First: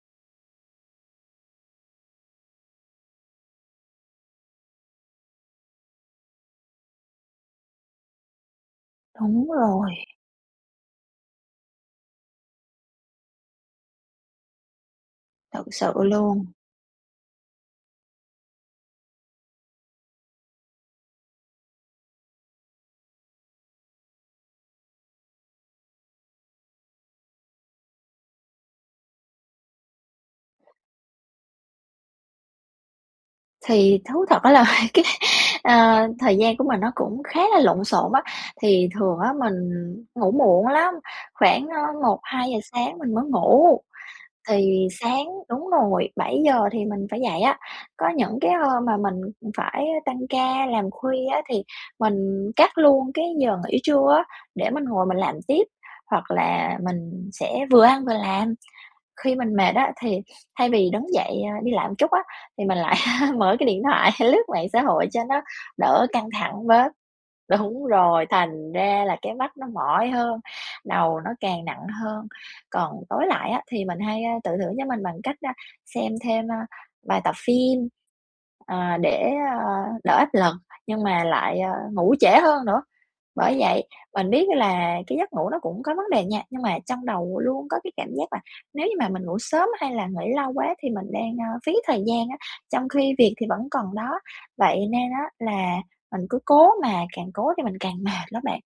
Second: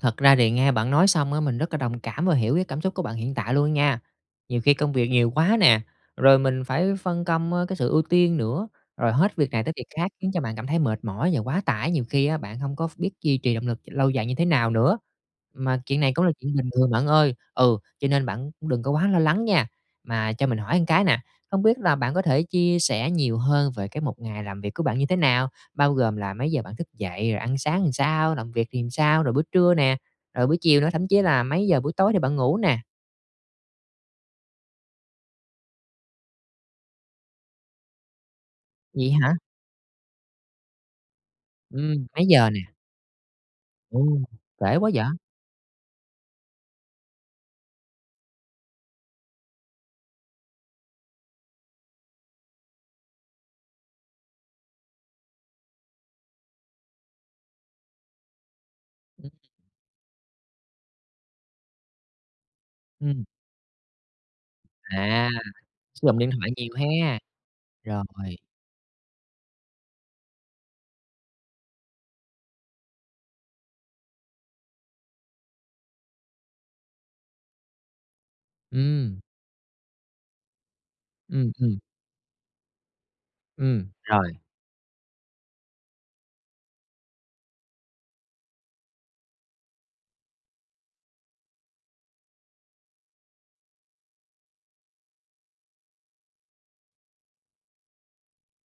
Thật ra thì nghe bạn nói xong á, mình rất là đồng cảm và hiểu cái cảm xúc của bạn hiện tại luôn nha. Nhiều khi công việc nhiều quá nè, rồi mình phải phân công, ơ, cái sự ưu tiên nữa, rồi hết việc Đúng này tới việc rồi. khác khiến cho bạn cảm thấy mệt mỏi và quá tải, nhiều khi á, bạn hông có ph biết duy trì động lực lâu dài như thế nào nữa. Thật Mà sự chuyện này cũng là luôn! chuyện bình thường bạn ơi, ừ, cho nên bạn cũng đừng có quá lo lắng nha. Mà cho mình hỏi một cái nè, không biết là bạn có thể chia sẻ nhiều hơn về cái một ngày làm việc của bạn như thế nào? Bao gồm là mấy giờ bạn thức dậy, rồi ăn sáng làm sao, làm việc thì làm sao? Rồi bữa trưa nè, rồi buổi chiều nữa, thậm chí là mấy giờ buổi tối thì bạn ngủ nè? Thì thú thật á là cái, ờ, thời gian của mình nó cũng khá là lộn xộn á. Thì Vậy thường hả? á, mình ngủ muộn lắm, khoảng, ơ, Ừm, một mấy giờ hai giờ nè? sáng mình mới ngủ, Ồ, trễ thì quá dạ! sáng đúng rồi, 7:00 thì mình phải dậy á. Có những cái hôm mà mình phải tăng ca làm khuya á, thì mình cắt luôn cái giờ nghỉ trưa á, để mình ngồi mình làm tiếp, hoặc là mình sẽ vừa ăn vừa làm. Ừm. Khi mình mệt á, thì thay vì đứng dậy, a, đi lại một chút á, thì mình lại Ừm. mở cái điện thoại lướt mạng xã hội cho À, nó đỡ sử dụng căng điện thoại thẳng nhiều bớt ha! đúng rồi, Rồi. thành ra là cái mắt nó mỏi hơn, đầu nó càng nặng hơn. Còn tối lại á, thì mình hay, ơ, tự thưởng cho mình bằng cách, a, xem thêm, a, vài tập phim, ờ, Ừm. để, ờ, đỡ áp lực nhưng mà Ừm, lại, ờ, ừm. ngủ trễ hơn nữa. Bởi vậy, Ừm, mình rồi. biết là cái giấc ngủ nó cũng có vấn đề nha, nhưng mà trong đầu luôn có cái cảm giác là nếu như mà mình ngủ sớm hay là nghỉ lâu quá thì mình đang, ờ, phí thời gian á, trong khi việc thì vẫn còn đó. Vậy nên á là mình cứ cố, mà càng cố thì mình càng mệt lắm bạn!